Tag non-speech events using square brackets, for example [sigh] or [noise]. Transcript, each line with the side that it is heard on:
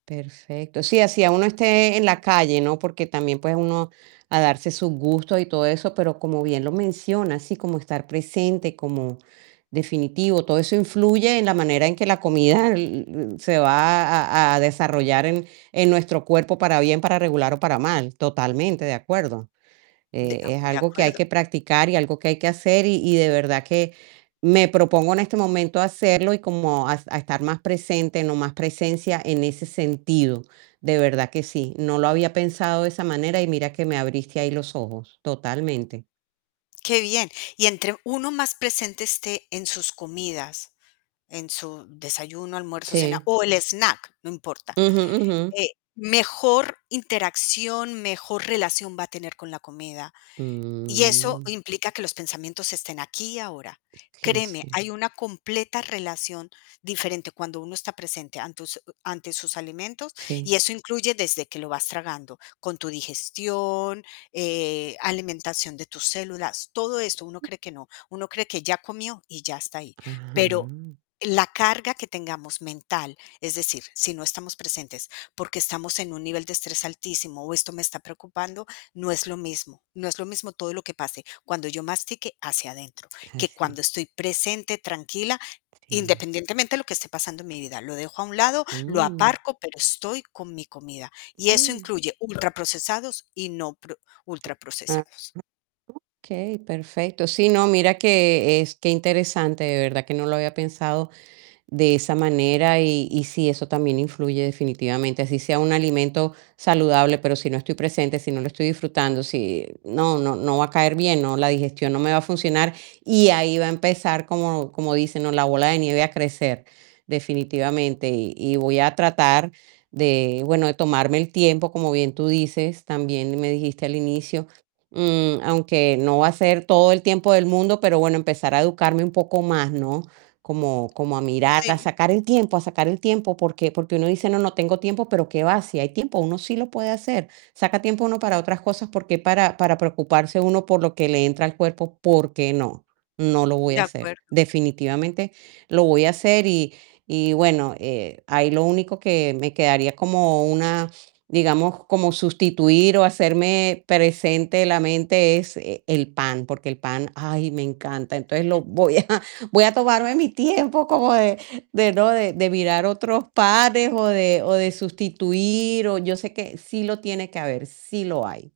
right: Perfecto. Sí, así ya uno esté en la calle, ¿no? Porque también, pues, uno a darse sus gustos y todo eso, pero como bien lo mencionas, sí, como estar presente, como definitivo, todo eso influye en la manera en que la comida e-u-e se va a a desarrollar en en nuestro cuerpo, para bien, para regular o para mal, totalmente de acuerdo.
left: De a
right: Eh, es
left: u de
right: algo que hay
left: acuerdo.
right: que practicar y algo que hay que hacer, y y de verdad que me propongo en este momento hacerlo y como a a estar más presente, no más presencia en ese sentido. De verdad que sí, no lo había pensado de esa manera, y mira que me abriste ahí los ojos, totalmente.
left: Qué bien. Y entre uno más presente esté en sus comidas, en su desayuno, almuerzo, cena,
right: Sí.
left: o el snack, no importa,
right: Ujú, ujú.
left: eh, mejor interacción, mejor relación va a tener con la comida. Y eso
right: Mm.
left: implica que los pensamientos estén aquí y ahora.
right: Sí, así
left: Créeme,
right: es.
left: hay una completa relación diferente cuando uno está presente antus ante sus alimentos, y
right: Sí.
left: eso incluye desde que lo vas tragando, con tu digestión, eh alimentación de tus células, todo esto uno cree que no. Uno cree que ya comió y ya está ahí. Pero
right: Ajá.
left: la carga que tengamos mental, es decir, si no estamos presentes porque estamos en un nivel de estrés altísimo o esto me está preocupando, no es lo mismo no es lo mismo todo lo que pase cuando yo mastique hacia adentro,
right: Ah,
left: que
right: sí.
left: cuando estoy presente, tranquila,
right: Sí.
left: independientemente de lo que esté pasando en mi vida, lo dejo a un lado, lo
right: Mm.
left: aparco, pero estoy con mi comida, y eso
right: Mm.
left: incluye ultraprocesados y no pro
right: [unintelligible]
left: ultraprocesados.
right: Okey, perfecto. Sí, no, mira que es qué interesante, de verdad que no lo había pensado de esa manera, y y sí, eso también influye definitivamente, así sea un alimento saludable, pero si no estoy presente, si no lo estoy disfrutando, si no no no va a caer bien, no, la digestión no me va a funcionar, y ahí va a empezar como como dicen, ¿no? La bola de nieve a crecer definitivamente, y y voy a tratar de, bueno, de tomarme el tiempo, como bien tú dices, también me dijiste al inicio, mm, aunque no va a ser todo el tiempo del mundo, pero bueno, empezar a educarme un poco más, ¿no? Como como a mirar, a
left: Si.
right: sacar el tiempo a sacar el tiempo, ¿por qué?, porque uno dice: "No, no tengo tiempo", pero qué va, si hay tiempo, uno sí lo puede hacer, saca tiempo uno para otras cosas, por qué para para preocuparse uno por lo que le entra al cuerpo, ¿por qué no?, no lo voy
left: De
right: a hacer,
left: acuerdo.
right: definitivamente lo voy a hacer y y, bueno, eh, ahí lo único que me quedaría como una, digamos, como sustituir o hacerme presente la mente es e el pan, porque el el pan, ay, me encanta, entonces lo voy a voy a tomarme mi tiempo como de de, ¿no? De de mirar otros panes o de o de sustituir, o yo sé que sí lo tiene que haber, sí lo hay.